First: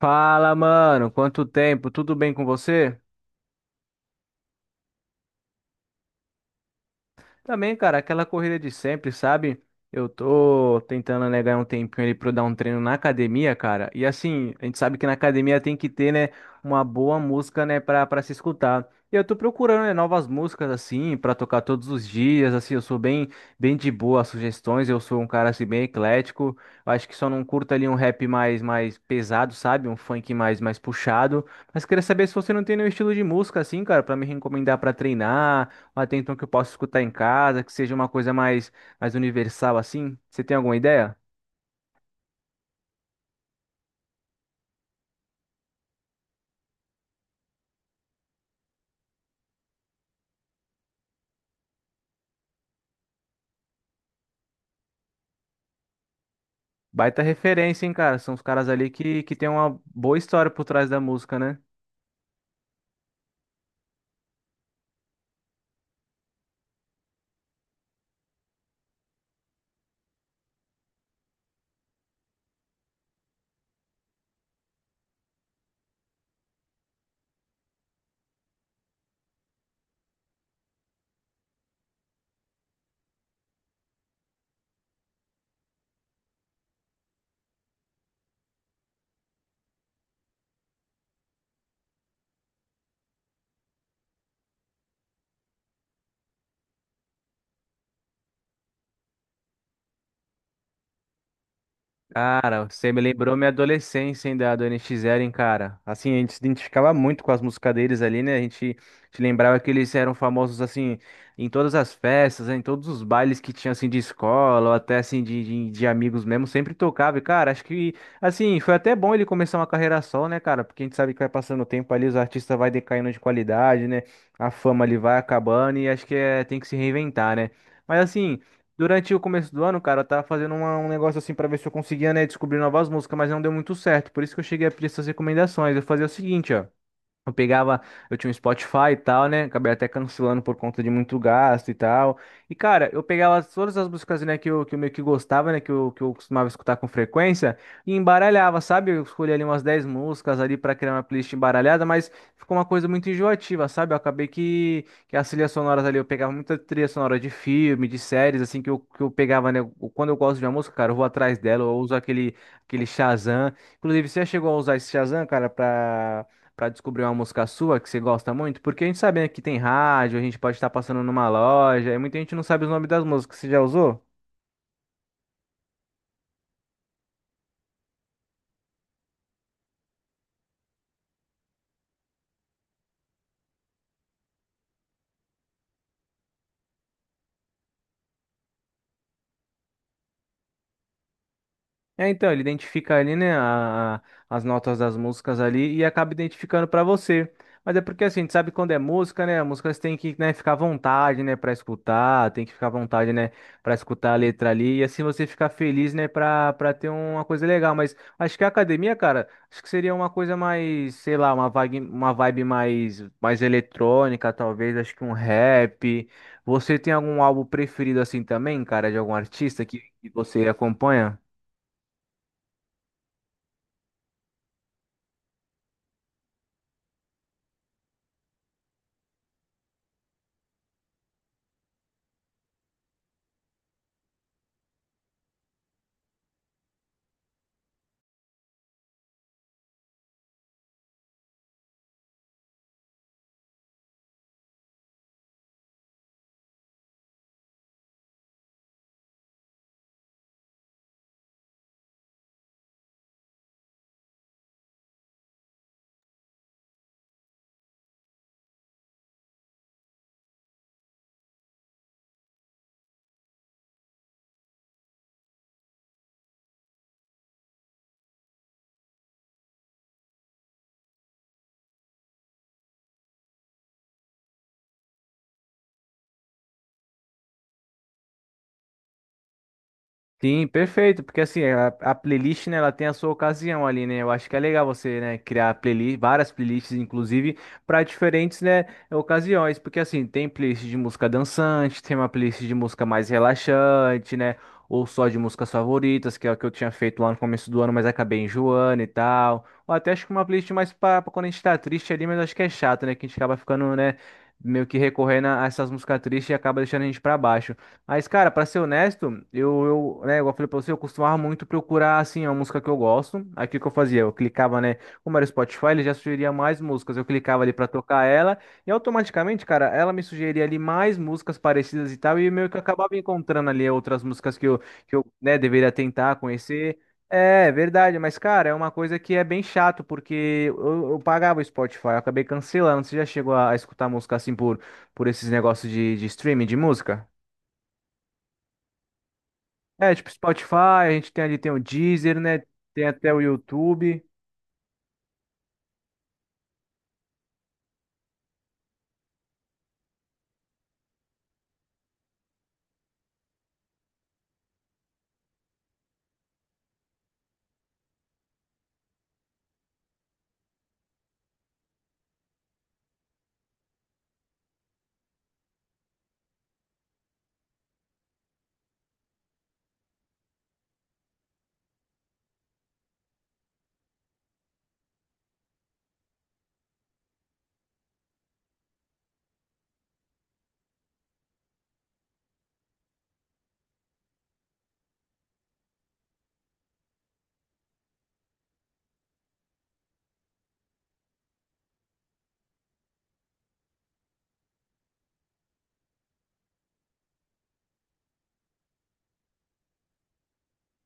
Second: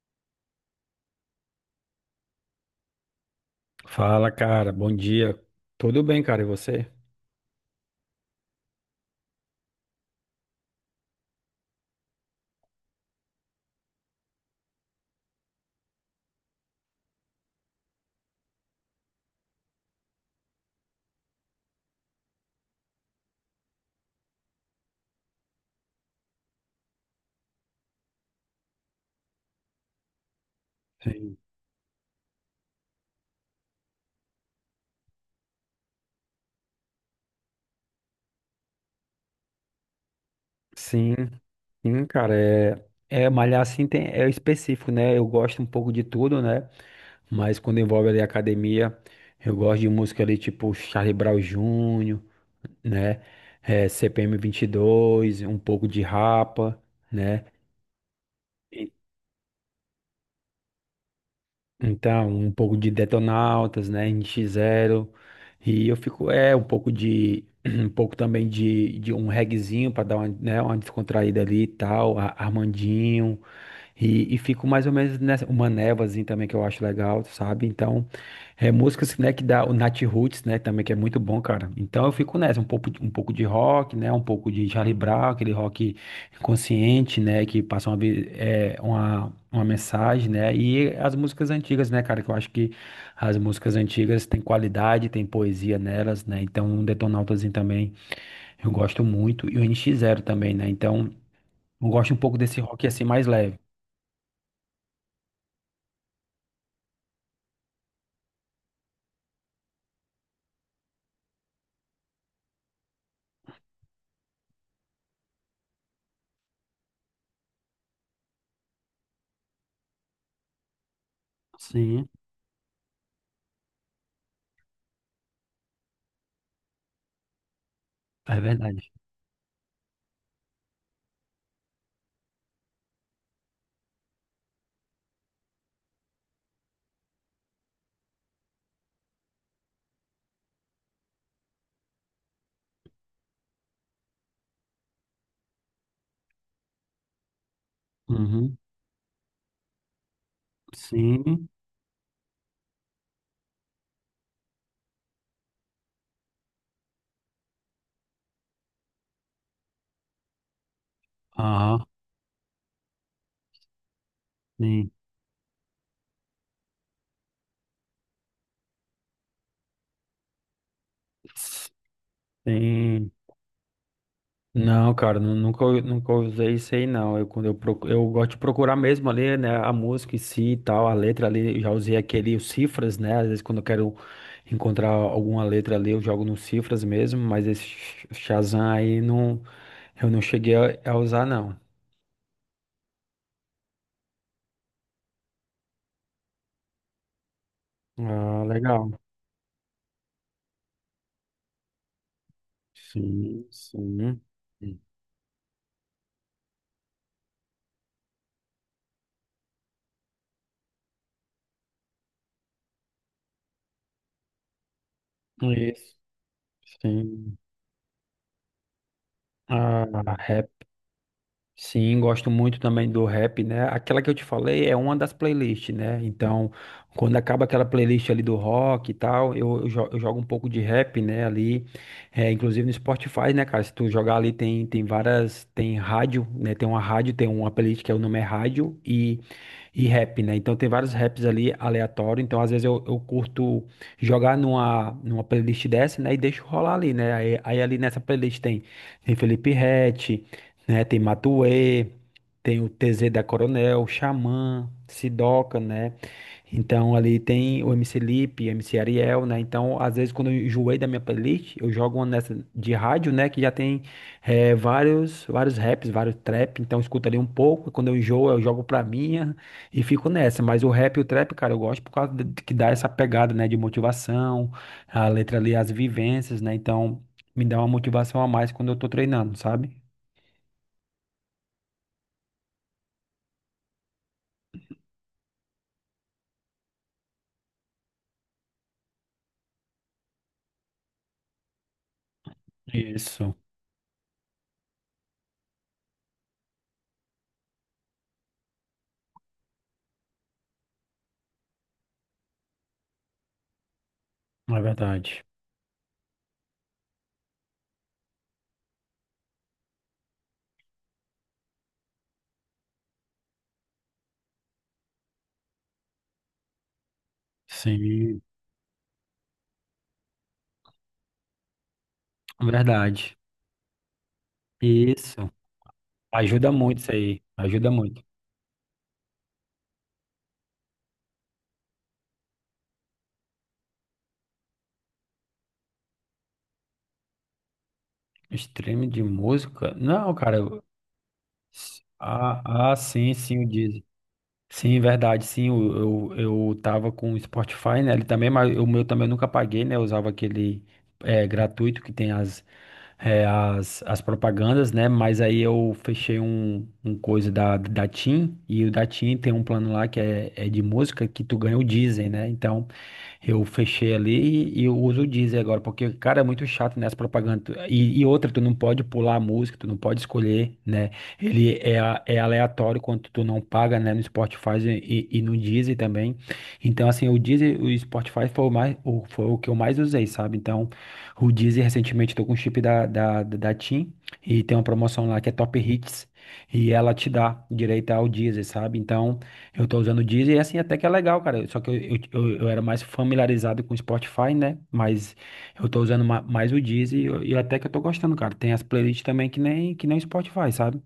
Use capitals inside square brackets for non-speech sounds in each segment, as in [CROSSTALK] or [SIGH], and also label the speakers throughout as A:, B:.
A: Fala, mano, quanto tempo? Tudo bem com você?
B: Fala, cara. Bom dia. Tudo bem, cara? E você?
A: Também, cara, aquela corrida de sempre, sabe? Eu tô tentando, né, ganhar um tempinho ali pra eu dar um treino na academia, cara. E assim, a gente sabe que na academia tem que ter, né, uma boa música, né, pra se escutar. E eu tô procurando, né, novas músicas, assim, pra tocar todos os dias, assim, eu sou bem, bem de boa às sugestões, eu sou um cara, assim, bem eclético. Eu acho que só não curto ali um rap mais pesado, sabe? Um funk mais
B: Sim.
A: puxado. Mas queria saber se você não tem nenhum estilo de música, assim, cara, pra me recomendar pra treinar mas tem então que eu possa escutar em casa, que seja uma coisa mais, universal assim? Você tem alguma
B: Sim,
A: ideia?
B: sim, cara. É, é malhar assim tem, é específico, né? Eu gosto um pouco de tudo, né? Mas quando envolve ali academia, eu gosto de música ali tipo Charlie Brown Jr., né? É, CPM 22, um pouco de Rapa,
A: Baita
B: né?
A: referência, hein, cara? São os caras ali que tem uma boa história por trás da música, né?
B: Então, um pouco de Detonautas, né, NX Zero e eu fico, um pouco [CLEARS THROAT] um pouco também de um reguezinho para dar uma, né, uma descontraída ali e tal, Armandinho, e fico mais ou menos nessa, uma névoazinha também que eu acho legal, sabe? Então, é músicas, né, que dá o Nat Roots, né, também que é muito bom, cara. Então eu fico nessa, um pouco, um pouco de rock, né, um pouco de Charlie Brown, aquele rock consciente, né, que passa uma, uma mensagem, né, e as músicas antigas, né, cara, que eu acho que as músicas antigas têm qualidade, tem poesia nelas, né, então um Detonautaszinho também eu gosto muito, e o NX Zero também, né, então eu gosto um pouco desse
A: Cara,
B: rock
A: você me
B: assim mais
A: lembrou minha
B: leve.
A: adolescência, hein, da do NX Zero, hein, cara. Assim, a gente se identificava muito com as músicas deles ali, né? A gente se lembrava que eles eram famosos, assim, em todas as festas, né, em todos os bailes que tinha, assim, de escola, ou até, assim, de amigos mesmo, sempre tocava. E, cara, acho que, assim, foi até bom ele começar uma carreira só, né, cara? Porque a gente sabe que vai passando o tempo ali,
B: Sim.
A: os artistas vai decaindo de qualidade, né? A fama ali vai acabando e acho que é, tem que se reinventar, né? Mas,
B: É
A: assim.
B: verdade.
A: Durante o começo do ano, cara, eu tava fazendo um negócio assim pra ver se eu conseguia, né, descobrir novas músicas, mas não deu muito certo. Por isso que eu cheguei a pedir essas recomendações. Eu fazia o seguinte, ó. Eu pegava, eu tinha um Spotify e tal, né? Acabei até cancelando por conta de muito gasto e tal. E, cara, eu pegava todas as músicas, né, que eu meio que gostava, né, que eu costumava escutar com frequência e
B: Uhum.
A: embaralhava, sabe? Eu escolhi ali umas 10 músicas ali pra criar uma playlist
B: Sim.
A: embaralhada, mas ficou uma coisa muito enjoativa, sabe? Eu acabei que as trilhas sonoras ali, eu pegava muita trilha sonora de filme, de séries, assim, que eu pegava, né? Quando eu gosto de uma música, cara, eu vou atrás dela, eu
B: Aham.
A: uso aquele Shazam. Inclusive, você já chegou a usar esse
B: Sim.
A: Shazam, cara, pra para descobrir uma música sua que você gosta muito? Porque a gente sabe, né, que tem rádio, a gente pode estar passando numa loja, e muita gente não sabe os nomes das
B: Sim.
A: músicas. Você já usou?
B: Não, cara, nunca, nunca usei isso aí, não. Eu, eu gosto de procurar mesmo ali, né, a música em si e tal, a letra ali, eu já usei aquele, os cifras, né, às vezes quando eu quero encontrar alguma letra ali, eu jogo nos cifras mesmo, mas esse Shazam aí, não, eu não cheguei a usar, não.
A: É, então, ele identifica ali, né, as notas das músicas ali e acaba identificando pra você. Mas é porque assim, a gente
B: Ah,
A: sabe quando é
B: legal.
A: música, né? A música você tem que, né, ficar à vontade, né, para escutar, tem que ficar à vontade, né,
B: Sim,
A: para escutar a
B: sim.
A: letra ali e assim você ficar feliz, né, para ter uma coisa legal, mas acho que a academia, cara, acho que seria uma coisa mais, sei lá, uma vibe mais eletrônica, talvez, acho que um
B: Isso.
A: rap. Você tem algum
B: Sim.
A: álbum preferido assim também, cara, de algum artista que,
B: Ah,
A: que você acompanha?
B: sim, gosto muito também do rap, né? Aquela que eu te falei é uma das playlists, né? Então, quando acaba aquela playlist ali do rock e tal, eu jogo um pouco de rap, né? Ali, é, inclusive no Spotify, né, cara? Se tu jogar ali, tem, tem várias. Tem rádio, né? Tem uma rádio, tem uma playlist que é o nome é Rádio, e rap, né? Então tem vários raps ali aleatório. Então às vezes eu curto jogar numa, numa playlist dessa, né? E deixo rolar ali, né? Aí ali nessa playlist tem, tem Felipe Ret, né? Tem Matuê, tem o TZ da Coronel, Xamã, Sidoca, né? Então ali tem o MC Lipe, MC Ariel, né? Então às vezes quando eu enjoei da minha playlist, eu jogo uma nessa de rádio, né? Que já tem vários, vários raps, vários trap. Então eu escuto ali um pouco. Quando eu enjoo, eu jogo pra minha e fico nessa, mas o rap e o trap, cara, eu gosto por causa que dá essa pegada, né, de motivação, a letra ali, as vivências, né? Então, me dá uma motivação a mais quando eu tô treinando, sabe?
A: Sim, perfeito, porque assim, a playlist, né, ela tem a sua ocasião ali, né? Eu acho que é legal você, né, criar playlist, várias playlists, inclusive, para diferentes, né, ocasiões, porque assim, tem playlist de música dançante, tem uma playlist de música mais
B: Isso,
A: relaxante, né, ou só de músicas favoritas, que é o que eu tinha feito lá no começo do ano, mas acabei enjoando e tal. Ou até acho que uma playlist mais para quando a gente tá triste ali, mas acho que é chato, né, que a gente acaba ficando, né,
B: é
A: meio que
B: verdade.
A: recorrendo a essas músicas tristes e acaba deixando a gente para baixo. Mas, cara, pra ser honesto, né, igual eu falei pra você, eu costumava muito procurar, assim, a música que eu gosto. Aí o que que eu fazia? Eu clicava, né? Como era o Spotify, ele já sugeria mais músicas. Eu clicava ali pra tocar
B: Sim,
A: ela e automaticamente, cara, ela me sugeria ali mais músicas parecidas e tal. E meio que eu acabava
B: verdade.
A: encontrando ali outras músicas que eu,
B: Isso.
A: né, deveria tentar
B: Ajuda
A: conhecer.
B: muito isso aí,
A: É,
B: ajuda
A: verdade,
B: muito.
A: mas, cara, é uma coisa que é bem chato, porque eu pagava o Spotify, eu acabei cancelando. Você já chegou a, escutar música assim por esses negócios de streaming de música?
B: Stream de música?
A: É, tipo
B: Não, cara.
A: Spotify, a gente tem ali tem o Deezer, né?
B: Ah, ah,
A: Tem até
B: sim,
A: o
B: sim, o Deezer.
A: YouTube.
B: Sim, verdade, sim, eu tava com o Spotify, né, ele também, mas o meu também eu nunca paguei, né, eu usava aquele é, gratuito que tem as, as propagandas, né, mas aí eu fechei um, um coisa da TIM, e o da TIM tem um plano lá que é, é de música que tu ganha o Deezer, né, então eu fechei ali e eu uso o Deezer agora, porque, cara, é muito chato, né, as propagandas. E outra, tu não pode pular a música, tu não pode escolher, né? Ele é, é aleatório quando tu não paga, né, no Spotify e no Deezer também. Então, assim, o Deezer, o Spotify foi o mais, o, foi o que eu mais usei, sabe? Então, o Deezer, recentemente, tô com o chip da TIM e tem uma promoção lá que é Top Hits e ela te dá direito ao Deezer, sabe? Então, eu tô usando o Deezer e assim até que é legal, cara. Só que eu era mais familiarizado com o Spotify, né? Mas eu tô usando mais o Deezer e até que eu tô gostando, cara. Tem as playlists também que nem o Spotify, sabe?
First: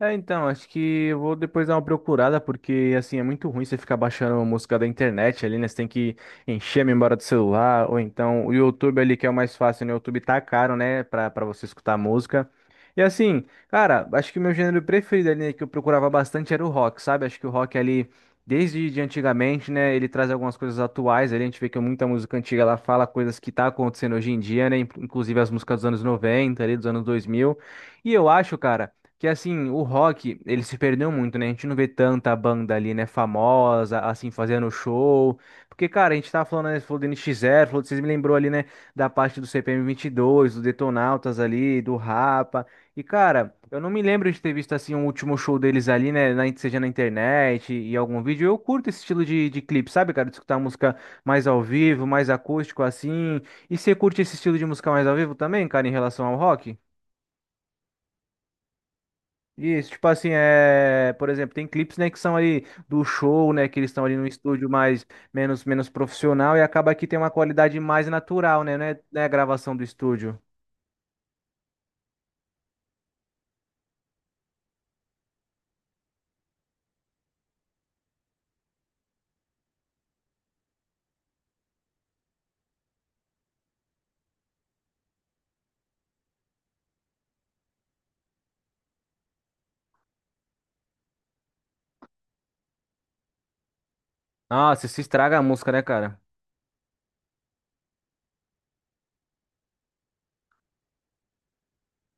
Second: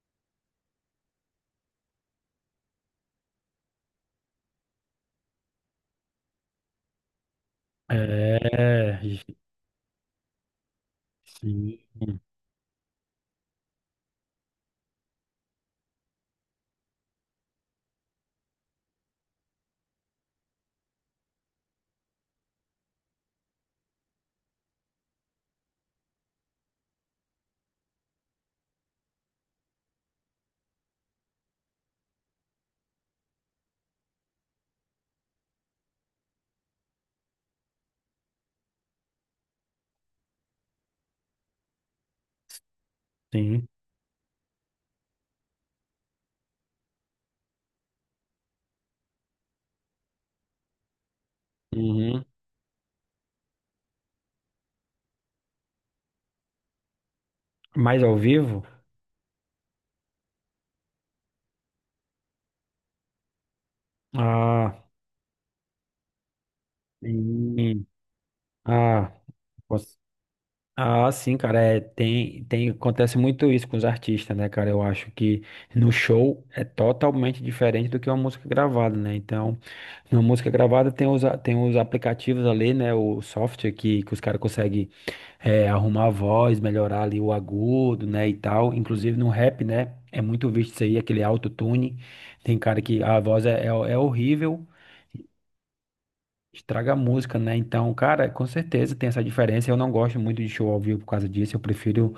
A: É, então, acho que eu vou depois dar uma procurada, porque assim é muito ruim você ficar baixando uma música da internet ali, né? Você tem que encher a memória do celular, ou então o
B: É,
A: YouTube ali, que é o mais fácil, né? O YouTube tá caro, né? Pra você
B: sim,
A: escutar música. E assim, cara, acho que o meu gênero preferido ali, né, que eu procurava bastante era o rock, sabe? Acho que o rock ali, desde de antigamente, né? Ele traz algumas coisas atuais ali, a gente vê que muita música antiga ela fala coisas que tá acontecendo hoje em dia, né? Inclusive as músicas dos anos 90 ali, dos anos 2000. E eu acho, cara. Que assim, o rock, ele se perdeu muito, né? A gente não vê tanta banda ali, né, famosa, assim, fazendo show. Porque, cara, a gente tava falando, né, falou do NX Zero, falou, vocês me lembrou ali, né, da parte do CPM 22 do Detonautas ali, do Rapa. E, cara,
B: sim.
A: eu não me lembro de ter visto, assim, um último show deles ali, né, na, seja na internet e algum vídeo. Eu curto esse estilo de clipe, sabe, cara? De escutar música mais ao vivo,
B: Uhum.
A: mais acústico, assim. E você curte esse estilo de música mais ao vivo também, cara, em relação ao rock?
B: Mas ao vivo?
A: Isso, tipo assim, é, por exemplo, tem clipes, né, que são ali do show, né, que eles estão ali no estúdio
B: Ah,
A: mais menos profissional e acaba que tem uma qualidade
B: sim.
A: mais natural, né, né,
B: Ah,
A: né, a gravação do
B: posso-
A: estúdio.
B: ah, sim, cara. É, tem, tem, acontece muito isso com os artistas, né, cara? Eu acho que no show é totalmente diferente do que uma música gravada, né? Então. Na música gravada tem os, tem os aplicativos ali, né? O software que os caras conseguem arrumar a voz, melhorar ali o agudo, né? E tal. Inclusive no rap, né? É muito visto isso aí, aquele autotune. Tem cara que a voz é, é horrível,
A: Nossa, se estraga a música, né, cara?
B: estraga a música, né? Então, cara, com certeza tem essa diferença. Eu não gosto muito de show ao vivo por causa disso. Eu prefiro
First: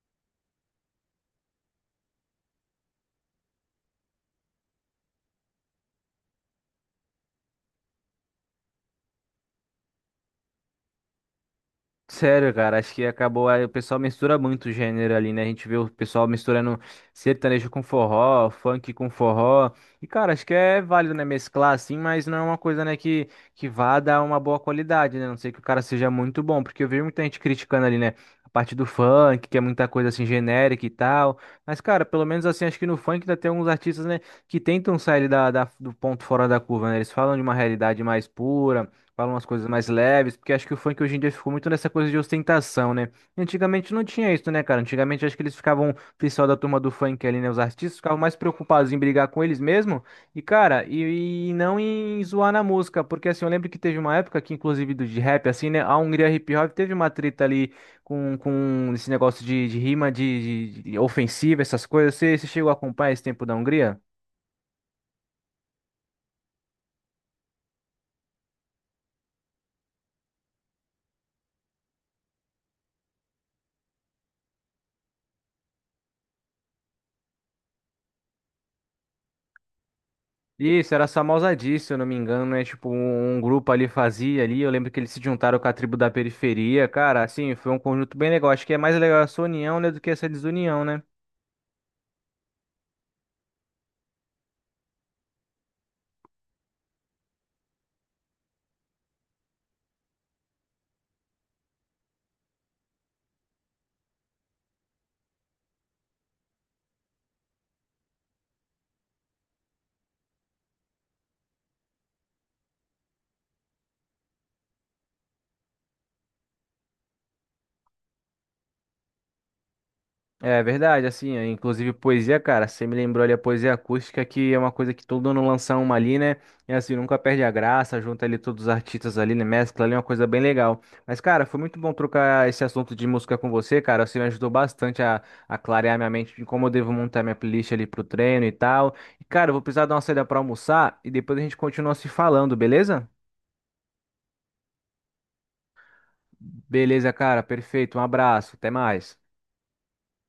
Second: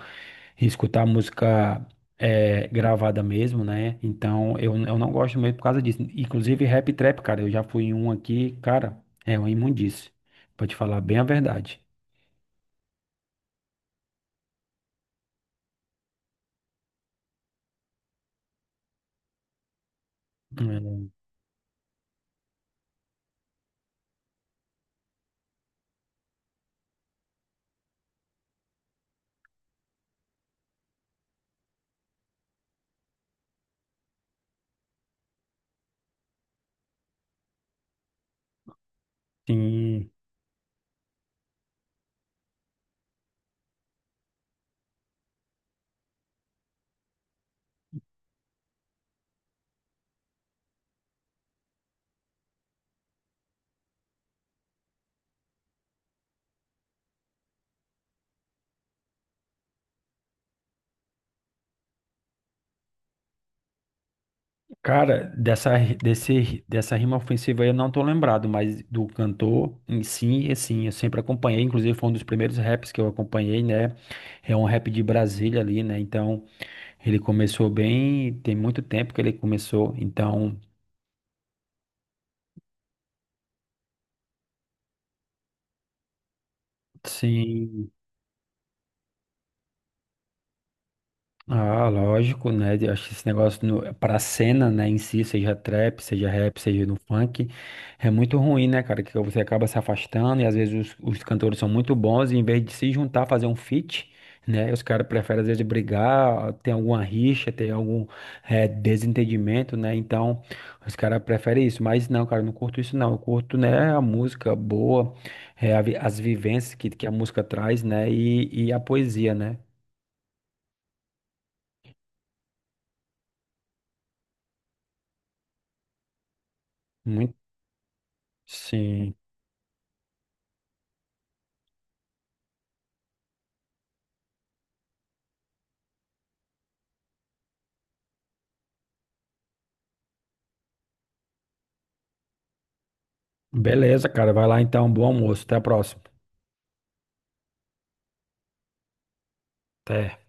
B: e escutar música é, gravada mesmo, né? Então eu não gosto mesmo por causa disso. Inclusive rap e trap, cara, eu já fui em um aqui, cara, é uma imundice, pra te falar bem a verdade.
A: Sério, cara, acho que acabou. Aí o pessoal mistura muito o gênero ali, né? A gente vê o pessoal misturando sertanejo com forró, funk com forró. E, cara, acho que é válido,
B: É,
A: né? Mesclar assim, mas não é uma coisa, né? Que vá dar uma boa qualidade, né? A não sei que o cara seja muito bom, porque eu vi muita gente criticando ali, né? A parte do funk, que é muita coisa assim genérica e tal. Mas, cara, pelo menos assim, acho que no funk ainda tem alguns artistas, né? Que tentam sair da, do ponto fora da curva, né? Eles falam de uma realidade mais pura. Fala umas coisas mais
B: sim,
A: leves, porque acho que o funk hoje em dia ficou muito nessa coisa de ostentação, né? E antigamente não tinha isso, né, cara? Antigamente acho que eles ficavam, o pessoal da turma do funk ali, né? Os artistas ficavam mais preocupados em brigar com eles mesmo e, cara, e não em zoar na música, porque assim, eu lembro que teve uma época que, inclusive, do de rap, assim, né? A Hungria Hip Hop teve uma treta ali com esse negócio de rima, de, de ofensiva, essas coisas. Você, você chegou a acompanhar esse tempo da Hungria?
B: cara, dessa rima ofensiva aí eu não tô lembrado, mas do cantor em si, assim, eu sempre acompanhei, inclusive foi um dos primeiros raps que eu acompanhei, né? É um rap de Brasília ali, né? Então, ele começou bem, tem muito tempo que ele começou, então,
A: Isso, era só Mausadi, se eu não me engano, né? Tipo, um grupo ali fazia ali. Eu lembro que eles se juntaram com a tribo da periferia. Cara, assim, foi um
B: sim.
A: conjunto bem legal. Acho que é mais legal essa união, né, do que essa desunião, né?
B: Ah, lógico, né? Eu acho que esse negócio no, pra cena, né, em si, seja trap, seja rap, seja no funk, é muito ruim, né, cara? Que você acaba se afastando e às vezes os cantores são muito bons e em vez de se juntar, fazer um feat, né? Os caras preferem às vezes brigar, ter alguma rixa, ter algum desentendimento, né? Então, os caras preferem isso. Mas não, cara, eu não curto isso, não. Eu curto, né, a música boa, as vivências que a música traz, né? E a poesia, né?
A: É verdade, assim, é, inclusive poesia, cara, você me lembrou ali a poesia acústica, que é uma coisa que todo ano lança uma ali, né? E assim, nunca
B: Muito.
A: perde a graça, junta ali todos os
B: Sim.
A: artistas ali, né? Mescla ali, é uma coisa bem legal. Mas, cara, foi muito bom trocar esse assunto de música com você, cara. Você me ajudou bastante a, clarear minha mente de como eu devo montar minha playlist ali pro treino e tal. E, cara, eu vou precisar dar uma saída pra almoçar e depois a gente continua se falando, beleza?
B: Beleza, cara. Vai lá então. Bom almoço. Até a próxima.
A: Beleza, cara, perfeito. Um abraço, até mais.
B: Até.